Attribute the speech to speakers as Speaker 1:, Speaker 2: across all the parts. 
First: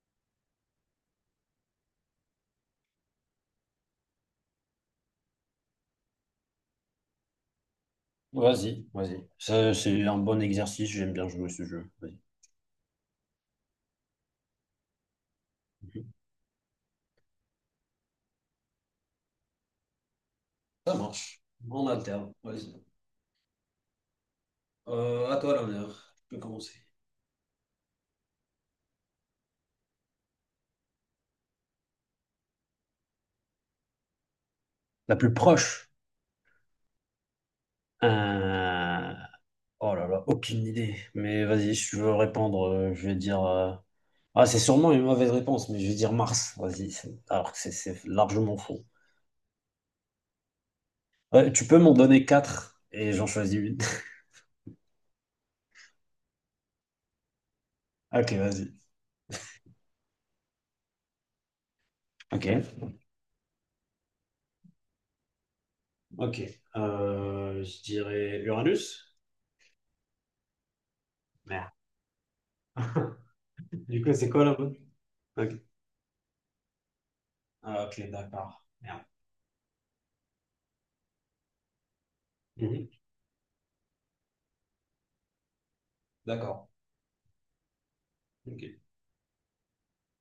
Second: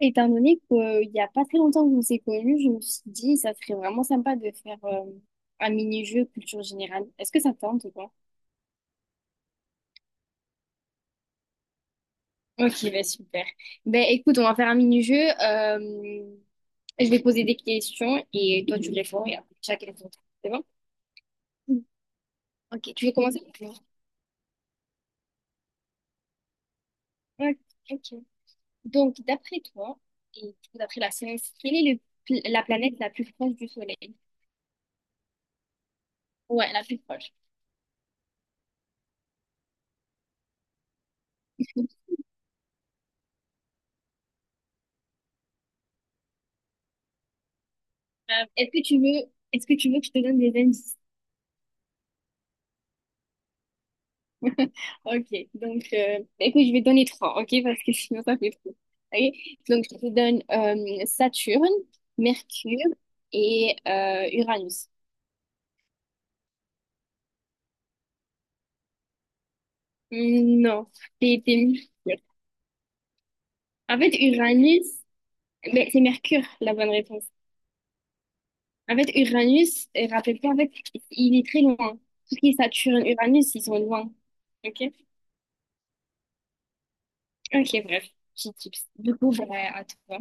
Speaker 1: Étant donné qu'il n'y a pas très longtemps que vous s'est connus, je me suis dit, ça serait vraiment sympa de faire un mini-jeu culture générale. Est-ce que ça te tente ou pas?
Speaker 2: Vas-y, vas-y. Ça, c'est un bon exercice, j'aime bien jouer ce jeu. Vas-y.
Speaker 1: Ok, bah super. Ben écoute, on va faire un mini-jeu.
Speaker 2: Mhm.
Speaker 1: Je vais poser des questions et toi tu réponds et après chacun son tour. C'est bon?
Speaker 2: Ça marche.
Speaker 1: Mm.
Speaker 2: On alterne. Vas-y.
Speaker 1: Ok, tu veux commencer? Ok.
Speaker 2: À toi l'honneur. Tu peux commencer.
Speaker 1: Ok. Donc, d'après toi, et du coup, d'après la science, quelle est la planète la plus proche du Soleil?
Speaker 2: La plus proche.
Speaker 1: Ouais, la plus proche.
Speaker 2: Euh, Oh là là, aucune idée. Mais vas-y, si tu veux répondre, je vais dire. Ah, c'est sûrement une mauvaise réponse, mais je vais dire Mars. Vas-y, alors que c'est largement
Speaker 1: Est-ce que
Speaker 2: faux.
Speaker 1: tu veux, est-ce que tu veux que je te donne des indices?
Speaker 2: Ouais, tu peux m'en donner quatre et j'en choisis une.
Speaker 1: Ok, donc bah, écoute, je vais donner trois, ok, parce que sinon
Speaker 2: Ok,
Speaker 1: ça fait trop.
Speaker 2: vas-y.
Speaker 1: Ok, donc je te donne Saturne,
Speaker 2: Ok.
Speaker 1: Mercure et Uranus.
Speaker 2: Ok. Je dirais Uranus.
Speaker 1: Hmm, non, c'était
Speaker 2: Merde.
Speaker 1: Mercure. En
Speaker 2: Du
Speaker 1: fait,
Speaker 2: coup, c'est quoi là?
Speaker 1: Uranus,
Speaker 2: Ok.
Speaker 1: ben, c'est Mercure la bonne réponse.
Speaker 2: Ah, ok, d'accord.
Speaker 1: En
Speaker 2: Merde.
Speaker 1: fait, Uranus, rappelle-toi, en fait, il est très loin. Tout ce qui est
Speaker 2: Mhm.
Speaker 1: Saturne, Uranus, ils sont loin. Ok,
Speaker 2: D'accord.
Speaker 1: ok, bref, petit
Speaker 2: Ok.
Speaker 1: tips. Du coup, ben, à toi.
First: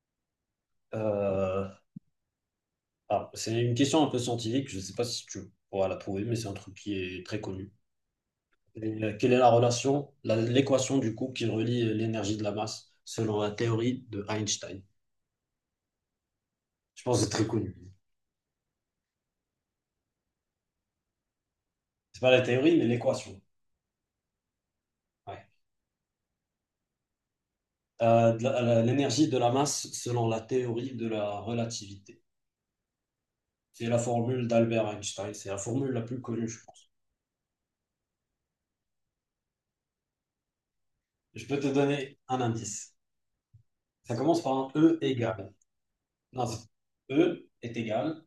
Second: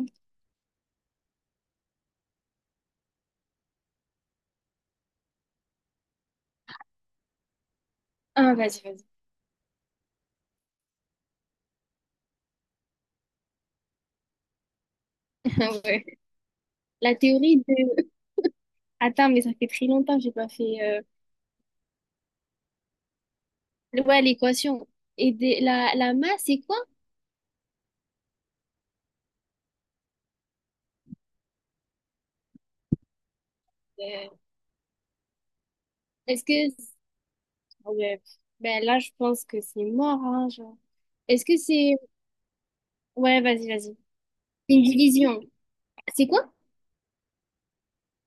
Speaker 2: Euh, alors, c'est une question un peu scientifique, je ne sais pas si tu pourras la trouver, mais c'est un truc qui est très connu.
Speaker 1: Ah, vas-y,
Speaker 2: Et,
Speaker 1: vas-y.
Speaker 2: quelle est la relation, l'équation du coup qui relie l'énergie de la masse selon la théorie de Einstein?
Speaker 1: Ouais.
Speaker 2: Je
Speaker 1: La
Speaker 2: pense que c'est très
Speaker 1: théorie
Speaker 2: connu.
Speaker 1: de... Attends, mais ça fait très longtemps que j'ai pas fait...
Speaker 2: C'est pas la théorie, mais l'équation.
Speaker 1: ouais, l'équation.
Speaker 2: Ouais.
Speaker 1: La masse, c'est quoi?
Speaker 2: De l'énergie de la masse selon la théorie de la relativité. C'est la
Speaker 1: Euh,
Speaker 2: formule d'Albert Einstein. C'est la formule la plus
Speaker 1: Est-ce
Speaker 2: connue,
Speaker 1: que...
Speaker 2: je pense.
Speaker 1: ouais. Ben là, je pense que c'est mort, hein, genre.
Speaker 2: Je
Speaker 1: Est-ce que
Speaker 2: peux te
Speaker 1: c'est...
Speaker 2: donner un indice.
Speaker 1: Ouais, vas-y, vas-y.
Speaker 2: Ça commence par un
Speaker 1: Une
Speaker 2: E
Speaker 1: division.
Speaker 2: égal.
Speaker 1: C'est
Speaker 2: Non,
Speaker 1: quoi?
Speaker 2: E est égal.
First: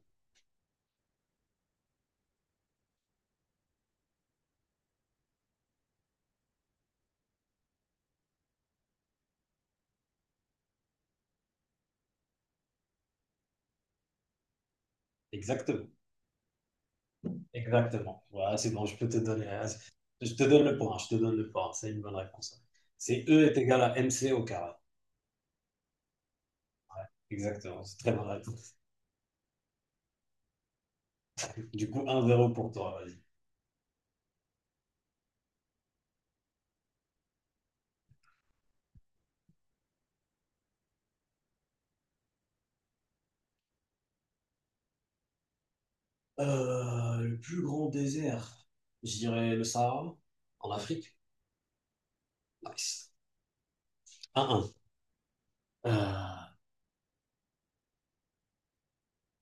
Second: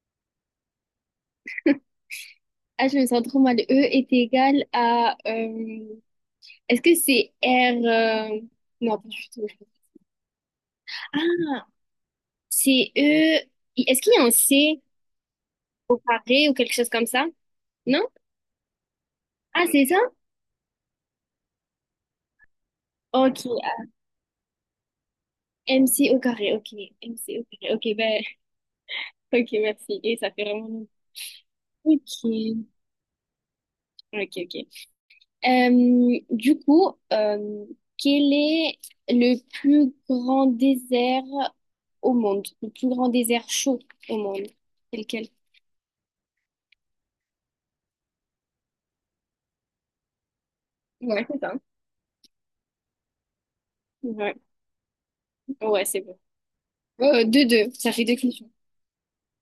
Speaker 1: Ah, je me sens trop mal. E est égal à... est-ce que c'est R... euh, non, pas du tout. Ah, c'est E... Est-ce qu'il y a un C
Speaker 2: Exactement.
Speaker 1: carré ou quelque chose comme ça? Non?
Speaker 2: Exactement. Voilà, c'est bon, je peux te donner.
Speaker 1: Ah, c'est ça?
Speaker 2: Je te donne le point. Je te donne le point. C'est une bonne réponse. C'est
Speaker 1: Ok.
Speaker 2: E est égal à MC au carré.
Speaker 1: M c au carré, ok. M c au carré,
Speaker 2: Exactement. C'est
Speaker 1: ok,
Speaker 2: très
Speaker 1: ben...
Speaker 2: bonne réponse.
Speaker 1: Ok, merci. Et ça fait vraiment...
Speaker 2: Du coup,
Speaker 1: Ok.
Speaker 2: 1-0 pour toi. Vas-y.
Speaker 1: Ok, ok. Euh, du coup, euh, quel est le plus grand désert au monde? Le plus grand désert chaud au monde? C'est lequel?
Speaker 2: Le plus grand désert, je dirais le Sahara, en Afrique.
Speaker 1: Ouais, c'est ça.
Speaker 2: Nice.
Speaker 1: Ouais,
Speaker 2: 1-1.
Speaker 1: ouais, c'est bon.
Speaker 2: Euh,
Speaker 1: Deux, deux. Ça fait deux questions.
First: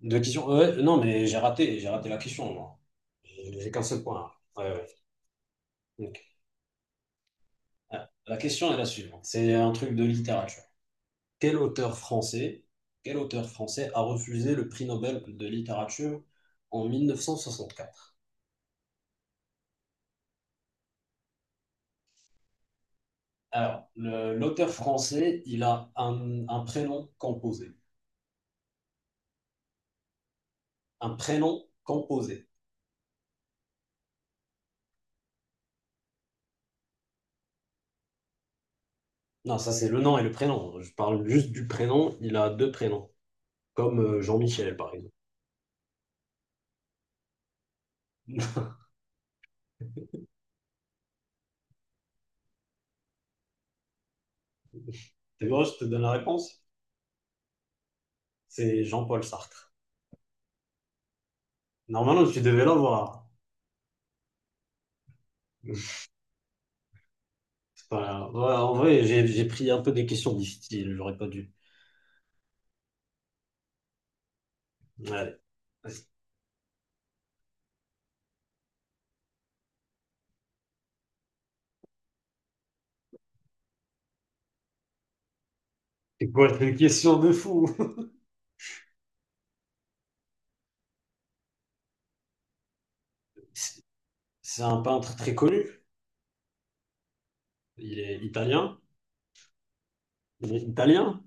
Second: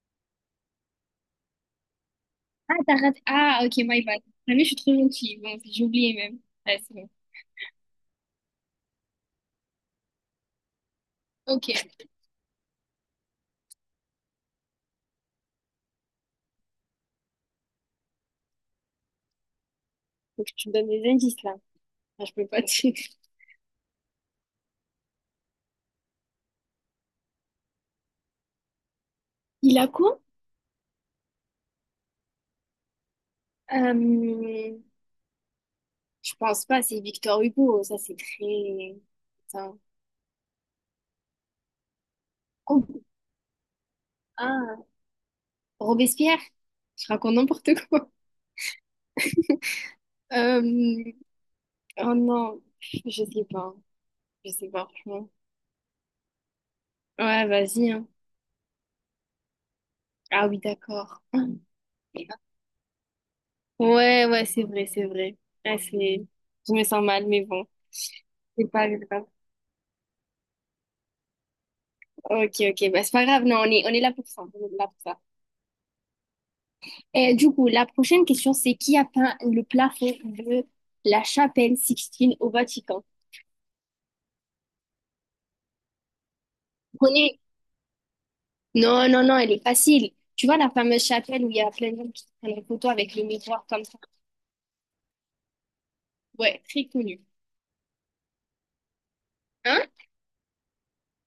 Speaker 2: Deux questions. Ouais, non, mais j'ai raté. J'ai raté la question,
Speaker 1: Ah,
Speaker 2: moi.
Speaker 1: t'as raté.
Speaker 2: J'ai
Speaker 1: Ah,
Speaker 2: j'ai
Speaker 1: ok,
Speaker 2: qu'un seul
Speaker 1: my bad.
Speaker 2: point.
Speaker 1: Ah, mais je
Speaker 2: Ouais,
Speaker 1: suis
Speaker 2: ouais.
Speaker 1: trop gentille. Bon, j'ai oublié
Speaker 2: Ok.
Speaker 1: même. Ouais, c'est bon.
Speaker 2: Ah, la question est la suivante. C'est un truc de littérature. Quel
Speaker 1: Ok.
Speaker 2: auteur français, quel auteur français a refusé le prix Nobel de littérature en 1964?
Speaker 1: Faut que tu me donnes des indices, là. Enfin, je peux pas te...
Speaker 2: Alors, l'auteur français, il a un prénom composé.
Speaker 1: Il a quoi?
Speaker 2: Un prénom composé.
Speaker 1: Euh, je pense pas, c'est Victor Hugo. Ça, c'est très...
Speaker 2: Non, ça
Speaker 1: Ça...
Speaker 2: c'est le nom et le prénom. Je parle juste du prénom. Il a deux
Speaker 1: Oh.
Speaker 2: prénoms, comme Jean-Michel,
Speaker 1: Ah.
Speaker 2: par exemple.
Speaker 1: Robespierre? Je raconte n'importe quoi. Euh, oh non, je sais pas. Je sais pas, franchement.
Speaker 2: Tu vois, je te donne la réponse.
Speaker 1: Ouais, vas-y, hein.
Speaker 2: C'est Jean-Paul Sartre.
Speaker 1: Ah oui, d'accord.
Speaker 2: Normalement, tu devais l'avoir.
Speaker 1: Ouais, ouais, c'est vrai, c'est vrai. Ah, c'est... Je me sens mal, mais bon.
Speaker 2: C'est Ouais,
Speaker 1: C'est
Speaker 2: en
Speaker 1: pas
Speaker 2: vrai,
Speaker 1: grave.
Speaker 2: j'ai pris un peu des questions difficiles, j'aurais pas dû.
Speaker 1: Ok, ok, bah, c'est pas grave. Non, on est là pour ça. On est là pour ça.
Speaker 2: Ouais.
Speaker 1: Et du coup, la prochaine question, c'est qui a peint le plafond de la chapelle Sixtine au Vatican?
Speaker 2: C'est quoi, c'est une question de
Speaker 1: Connais?
Speaker 2: fou?
Speaker 1: Non, non, non, elle est facile. Tu vois la fameuse chapelle où il y a plein de gens qui prennent une photo avec le miroir
Speaker 2: C'est
Speaker 1: comme ça?
Speaker 2: c'est un peintre très connu.
Speaker 1: Ouais, très connu.
Speaker 2: Il est italien.
Speaker 1: Hein?
Speaker 2: Il est italien?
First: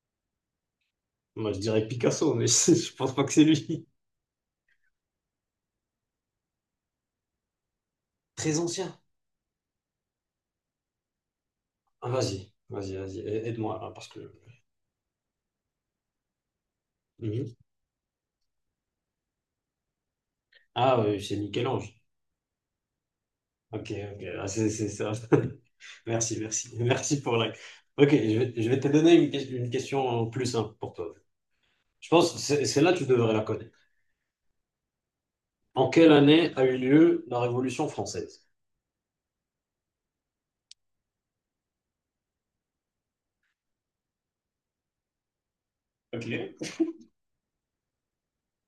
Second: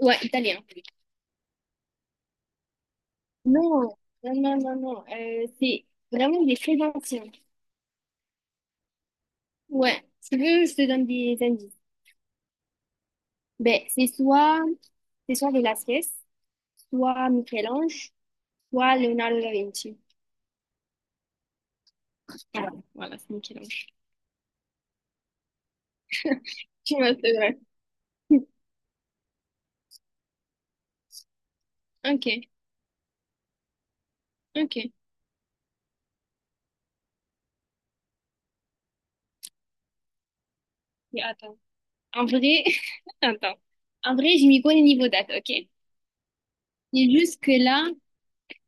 Speaker 1: Ouais, italien.
Speaker 2: Moi, je dirais Picasso, mais je pense pas que c'est
Speaker 1: Non,
Speaker 2: lui.
Speaker 1: non, non, non, non. C'est vraiment, il est très ancien.
Speaker 2: Très ancien.
Speaker 1: Ouais, si tu veux, je te donne des indices.
Speaker 2: Ah, vas-y, vas-y, vas-y, aide-moi,
Speaker 1: Ben,
Speaker 2: là,
Speaker 1: c'est
Speaker 2: parce que...
Speaker 1: soit, c'est soit Velázquez, soit
Speaker 2: Mhm.
Speaker 1: Michel-Ange, soit Leonardo da Vinci.
Speaker 2: Ah, oui, c'est Michel-Ange.
Speaker 1: Voilà, voilà, c'est Michel-Ange.
Speaker 2: Ok, ok, ah, c'est ça. Merci, merci.
Speaker 1: Tu vois
Speaker 2: Merci
Speaker 1: c'est
Speaker 2: pour la...
Speaker 1: vrai.
Speaker 2: Ok, je vais, je vais te donner une question plus simple pour toi. Je pense que
Speaker 1: Ok,
Speaker 2: c'est là que tu devrais la connaître.
Speaker 1: ok.
Speaker 2: En quelle année a eu lieu la Révolution française?
Speaker 1: Mais attends. En vrai, attends. En vrai, je m'y connais niveau date, ok?
Speaker 2: Ok.
Speaker 1: C'est juste que là,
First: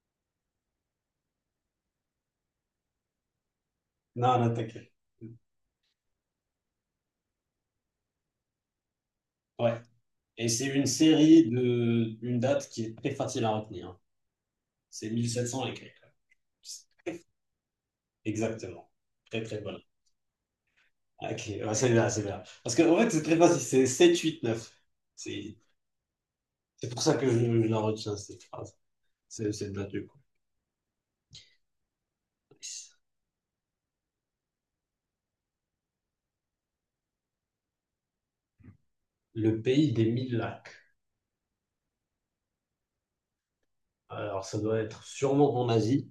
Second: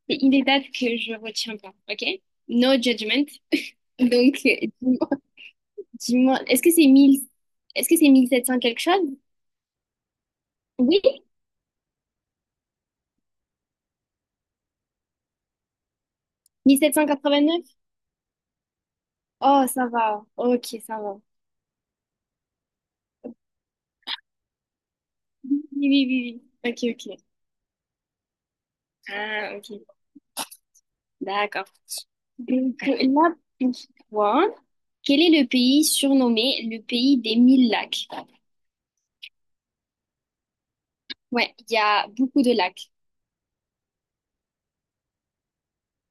Speaker 1: il y a des dates que je retiens pas, ok? No judgment.
Speaker 2: Non,
Speaker 1: Donc,
Speaker 2: non, t'inquiète.
Speaker 1: euh, dis-moi, est-ce que c'est 1700 quelque chose?
Speaker 2: Ouais. Et c'est une
Speaker 1: Oui,
Speaker 2: série de une date qui est très facile à retenir, hein. C'est 1700 et quelques.
Speaker 1: 1789.
Speaker 2: Exactement. Très, très
Speaker 1: Oh,
Speaker 2: bonne.
Speaker 1: ça va. Ok, ça va.
Speaker 2: Ok, ouais, c'est bien, c'est bien. Parce que, en fait, c'est très facile. C'est 7, 8, 9. C'est
Speaker 1: Oui, oui, oui, oui.
Speaker 2: c'est
Speaker 1: Ok,
Speaker 2: pour ça
Speaker 1: ok.
Speaker 2: que je la retiens, cette phrase. C'est
Speaker 1: Ah,
Speaker 2: cette
Speaker 1: ok.
Speaker 2: date du coup.
Speaker 1: D'accord. Donc
Speaker 2: Nice.
Speaker 1: là, pour toi, quel est le pays surnommé le pays des mille lacs?
Speaker 2: Le pays des mille lacs.
Speaker 1: Ouais, il y a beaucoup de lacs.
Speaker 2: Alors, ça doit être sûrement en Asie,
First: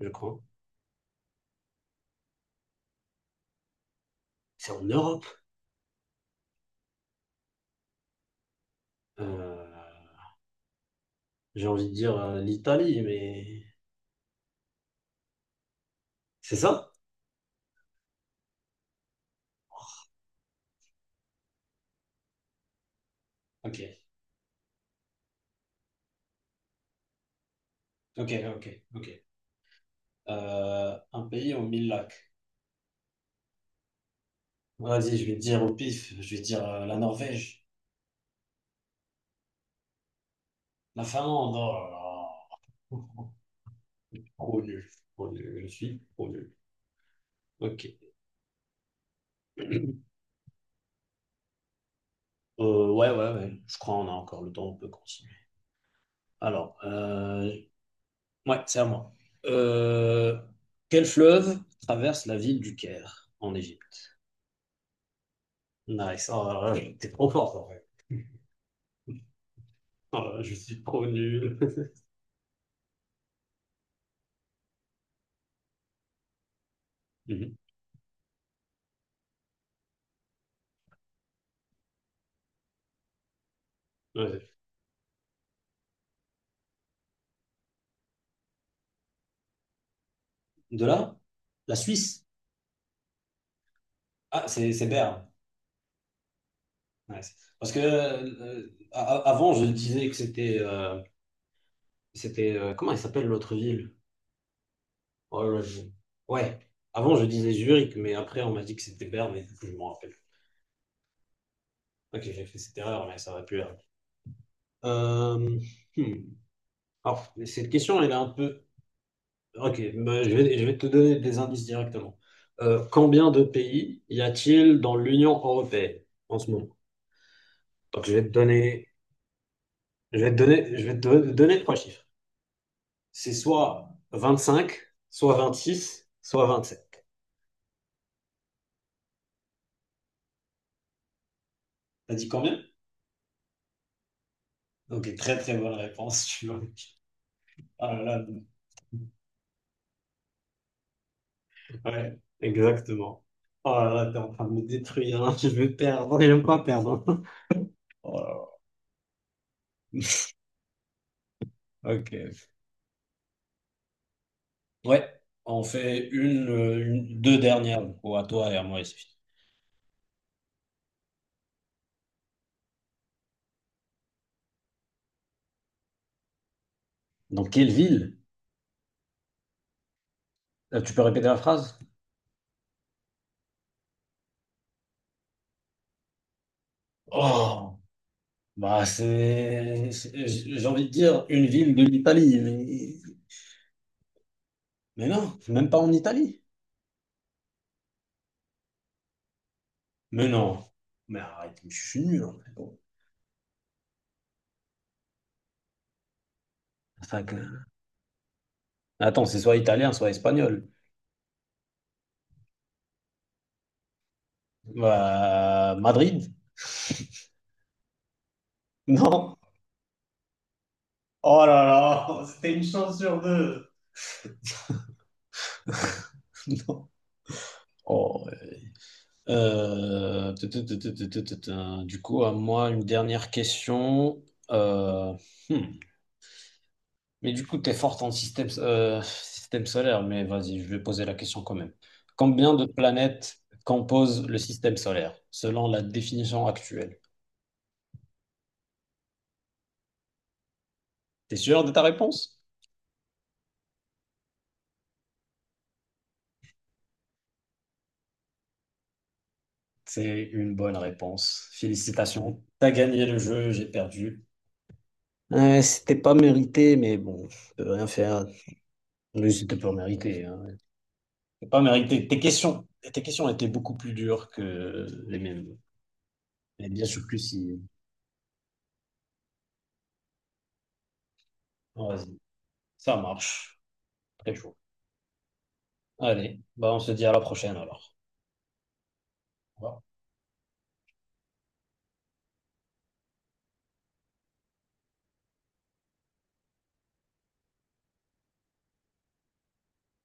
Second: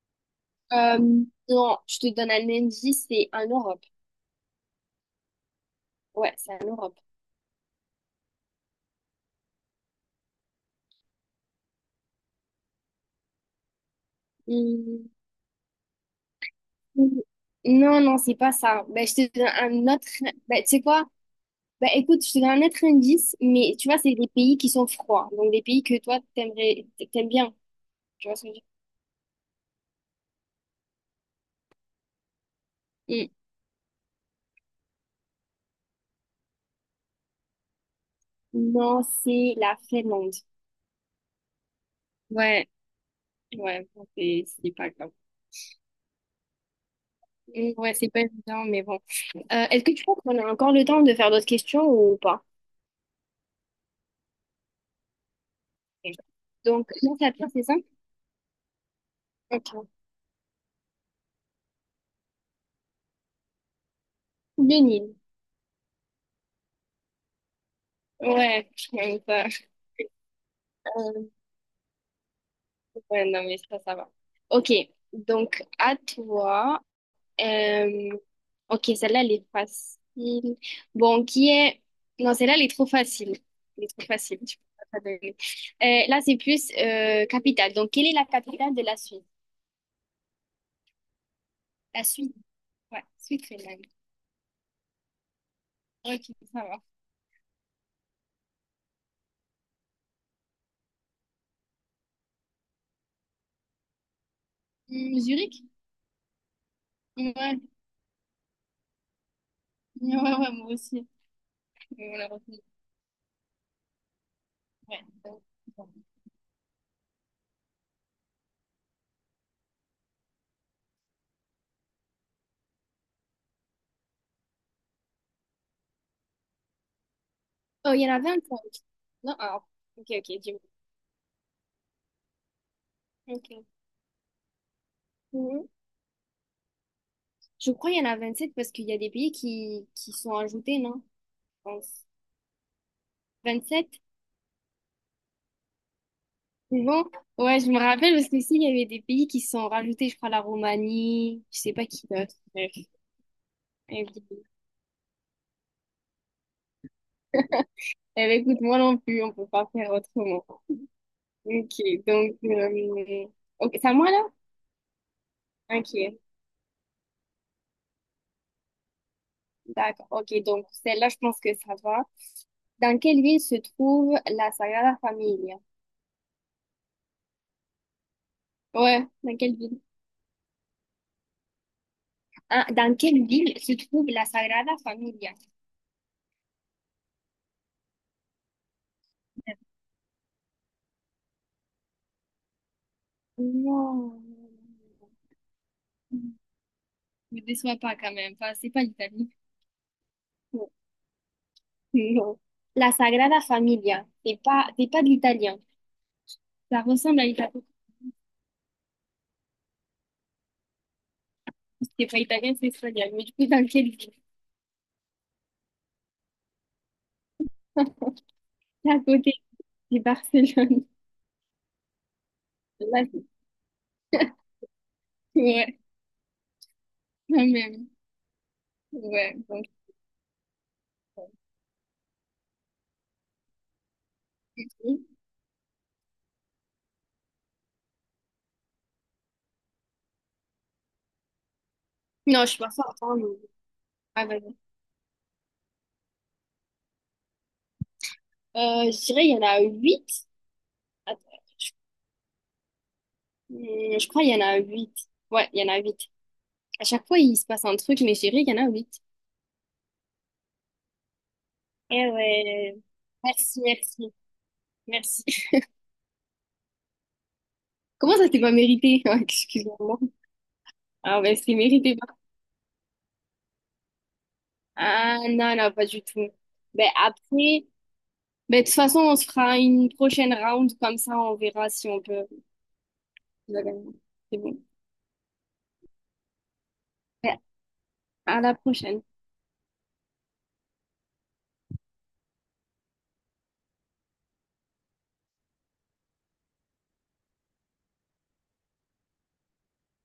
Speaker 2: je crois.
Speaker 1: Euh, non, je te donne un indice, c'est en Europe.
Speaker 2: C'est en Europe.
Speaker 1: Ouais, c'est en Europe.
Speaker 2: Euh, j'ai envie de dire l'Italie, mais
Speaker 1: Hum,
Speaker 2: c'est ça?
Speaker 1: Non, non, c'est pas ça. Ben, je te donne un autre. Ben, tu sais quoi? Bah écoute, je te donne un autre indice, mais tu vois,
Speaker 2: Ok,
Speaker 1: c'est des pays qui sont froids, donc des pays que toi, t'aimerais, t'aimes bien. Tu
Speaker 2: ok,
Speaker 1: vois ce que je veux
Speaker 2: ok, ok. Un pays aux mille lacs.
Speaker 1: dire?
Speaker 2: Vas-y, je vais te dire au pif, je vais te dire la Norvège,
Speaker 1: Mm. Non, c'est la Finlande.
Speaker 2: La Finlande, oh là
Speaker 1: Ouais,
Speaker 2: là.
Speaker 1: ouais, bon, c'est
Speaker 2: Trop
Speaker 1: c'est
Speaker 2: nul.
Speaker 1: pas grave.
Speaker 2: Trop nul, je suis trop nul.
Speaker 1: Mm, ouais,
Speaker 2: Ok.
Speaker 1: c'est pas évident, mais bon. Est-ce que tu penses qu'on a encore le temps de faire d'autres questions ou pas?
Speaker 2: Ouais, ouais, ouais, je crois qu'on a encore le temps, on peut continuer. Alors,
Speaker 1: Donc, non, ça pire, c'est ça?
Speaker 2: ouais, c'est à moi.
Speaker 1: Ok.
Speaker 2: Euh, Quel fleuve traverse la ville du Caire en Égypte?
Speaker 1: Le Nil.
Speaker 2: Nice, oh là là, t'es trop fort en fait.
Speaker 1: Ouais, ça.
Speaker 2: Oh là là, je suis trop
Speaker 1: Euh,
Speaker 2: nul.
Speaker 1: ouais, non, mais ça va. Ok, donc à toi.
Speaker 2: Mhm.
Speaker 1: Euh, ok, celle-là, elle est facile. Bon, qui est... Non, celle-là, elle est trop facile. Elle est trop facile,
Speaker 2: Ouais.
Speaker 1: tu peux pas te donner. Là, c'est plus capitale. Donc, quelle est la capitale de la Suisse?
Speaker 2: De là, la
Speaker 1: La
Speaker 2: Suisse.
Speaker 1: Suisse. Ouais, Suisse finlande.
Speaker 2: Ah, c'est Berne.
Speaker 1: Ok, ça va.
Speaker 2: Ouais, parce que avant, je disais que c'était c'était comment il s'appelle l'autre ville?
Speaker 1: Hmm,
Speaker 2: Oh là
Speaker 1: Zurich?
Speaker 2: je- Ouais. Avant, je disais
Speaker 1: Ouais.
Speaker 2: Zurich, mais après, on m'a dit que c'était Berne, mais du coup, je m'en rappelle.
Speaker 1: Ouais, ouais, ouais, moi aussi. Mais on
Speaker 2: Ok,
Speaker 1: l'a
Speaker 2: j'ai fait
Speaker 1: retenu.
Speaker 2: cette erreur, mais ça aurait pu être.
Speaker 1: Ouais, donc,
Speaker 2: Euh,
Speaker 1: bon.
Speaker 2: hmm. Alors, cette question, elle est un peu. Ok, bah, je vais te donner des indices directement. Combien de pays y a-t-il dans l'Union européenne en ce moment?
Speaker 1: Oh, il
Speaker 2: Donc,
Speaker 1: y en a 25. Non, ah, ok, ok, dis-moi.
Speaker 2: Je vais te donner trois chiffres. C'est
Speaker 1: Ok.
Speaker 2: soit 25, soit
Speaker 1: Mhm.
Speaker 2: 26, soit 27.
Speaker 1: Je crois qu'il y en a 27 parce qu'il y a des pays qui sont ajoutés, non? Je pense.
Speaker 2: T'as dit combien?
Speaker 1: 27?
Speaker 2: Ok, très très bonne réponse, tu vois.
Speaker 1: Bon, ouais, je me
Speaker 2: Ah là
Speaker 1: rappelle
Speaker 2: là,
Speaker 1: parce qu'ici, il y avait des pays qui se sont rajoutés, je crois, la Roumanie, je sais pas qui
Speaker 2: ouais,
Speaker 1: d'autre. Bref.
Speaker 2: exactement. Oh là
Speaker 1: Et
Speaker 2: là, t'es
Speaker 1: puis,
Speaker 2: en train de me détruire, hein. Je vais perdre. J'aime pas perdre. Hein. Oh
Speaker 1: eh
Speaker 2: là
Speaker 1: ben, écoute, moi non plus, on peut pas faire autrement. Ok,
Speaker 2: là. Ok.
Speaker 1: donc, ok, c'est à moi là?
Speaker 2: Ouais, on fait
Speaker 1: Ok,
Speaker 2: deux dernières, du coup, à toi et à moi ici.
Speaker 1: d'accord. Ok, donc celle-là, je pense que ça va. Dans quelle ville se trouve la Sagrada Familia?
Speaker 2: Dans quelle ville?
Speaker 1: Ouais, dans quelle ville?
Speaker 2: Tu peux répéter la phrase?
Speaker 1: Ah, dans quelle ville se trouve la Sagrada Familia?
Speaker 2: Oh, bah j'ai envie de dire une ville de l'Italie.
Speaker 1: Non,
Speaker 2: Mais non, même pas en
Speaker 1: ne
Speaker 2: Italie.
Speaker 1: me déçois pas quand même. Enfin, c'est pas l'Italie.
Speaker 2: Mais non. Mais arrête, je suis nul, en
Speaker 1: Non.
Speaker 2: fait. Bon.
Speaker 1: La Sagrada Familia, c'est pas de l'italien. Ça ressemble
Speaker 2: Enfin
Speaker 1: à l'italien.
Speaker 2: que- Attends, c'est soit italien, soit espagnol.
Speaker 1: C'est pas italien, c'est espagnol. Mais du coup, dans quelle ville?
Speaker 2: Madrid?
Speaker 1: C'est à côté,
Speaker 2: Non.
Speaker 1: c'est Barcelone.
Speaker 2: Oh là là, c'était une chance
Speaker 1: Là,
Speaker 2: sur
Speaker 1: c'est-
Speaker 2: deux.
Speaker 1: ouais,
Speaker 2: Non.
Speaker 1: quand même.
Speaker 2: Oh, ouais.
Speaker 1: Ouais, donc.
Speaker 2: Du coup, à moi, une dernière question.
Speaker 1: euh,
Speaker 2: Euh, hmm. Mais du coup, tu es forte en système solaire, mais vas-y, je vais poser la question quand même.
Speaker 1: Non, je
Speaker 2: Combien
Speaker 1: suis
Speaker 2: de
Speaker 1: pas forte, hein, mais-
Speaker 2: planètes composent
Speaker 1: Ah,
Speaker 2: le
Speaker 1: vas-y.
Speaker 2: système solaire, selon la définition actuelle?
Speaker 1: Je dirais, il y en a huit. Attends,
Speaker 2: T'es sûr de
Speaker 1: je,
Speaker 2: ta réponse?
Speaker 1: je crois qu'il y en a huit. Ouais, il y en a huit. À chaque fois, il se passe un truc, mais je dirais, il y en a huit.
Speaker 2: C'est une bonne réponse.
Speaker 1: Eh
Speaker 2: Félicitations. T'as
Speaker 1: ouais.
Speaker 2: gagné le jeu,
Speaker 1: Merci,
Speaker 2: j'ai
Speaker 1: merci,
Speaker 2: perdu.
Speaker 1: merci.
Speaker 2: C'était pas mérité, mais bon, je peux rien
Speaker 1: Comment
Speaker 2: faire.
Speaker 1: ça, t'es pas mérité?
Speaker 2: Mais c'était pas
Speaker 1: Excuse-moi.
Speaker 2: mérité, hein.
Speaker 1: Ah ben,
Speaker 2: C'était
Speaker 1: c'est
Speaker 2: pas
Speaker 1: mérité.
Speaker 2: mérité. Tes questions étaient beaucoup plus dures que
Speaker 1: Ah
Speaker 2: les
Speaker 1: non,
Speaker 2: miennes.
Speaker 1: non, pas du tout.
Speaker 2: Et bien
Speaker 1: Ben
Speaker 2: sûr que si.
Speaker 1: après, ben, de toute façon, on se fera une prochaine round, comme ça on verra si on
Speaker 2: Vas-y,
Speaker 1: peut
Speaker 2: ça marche.
Speaker 1: la gagner.
Speaker 2: Très
Speaker 1: C'est
Speaker 2: chaud.
Speaker 1: bon.
Speaker 2: Allez, bah on se dit à la
Speaker 1: Ben,
Speaker 2: prochaine alors.
Speaker 1: à la prochaine.
Speaker 2: Au revoir.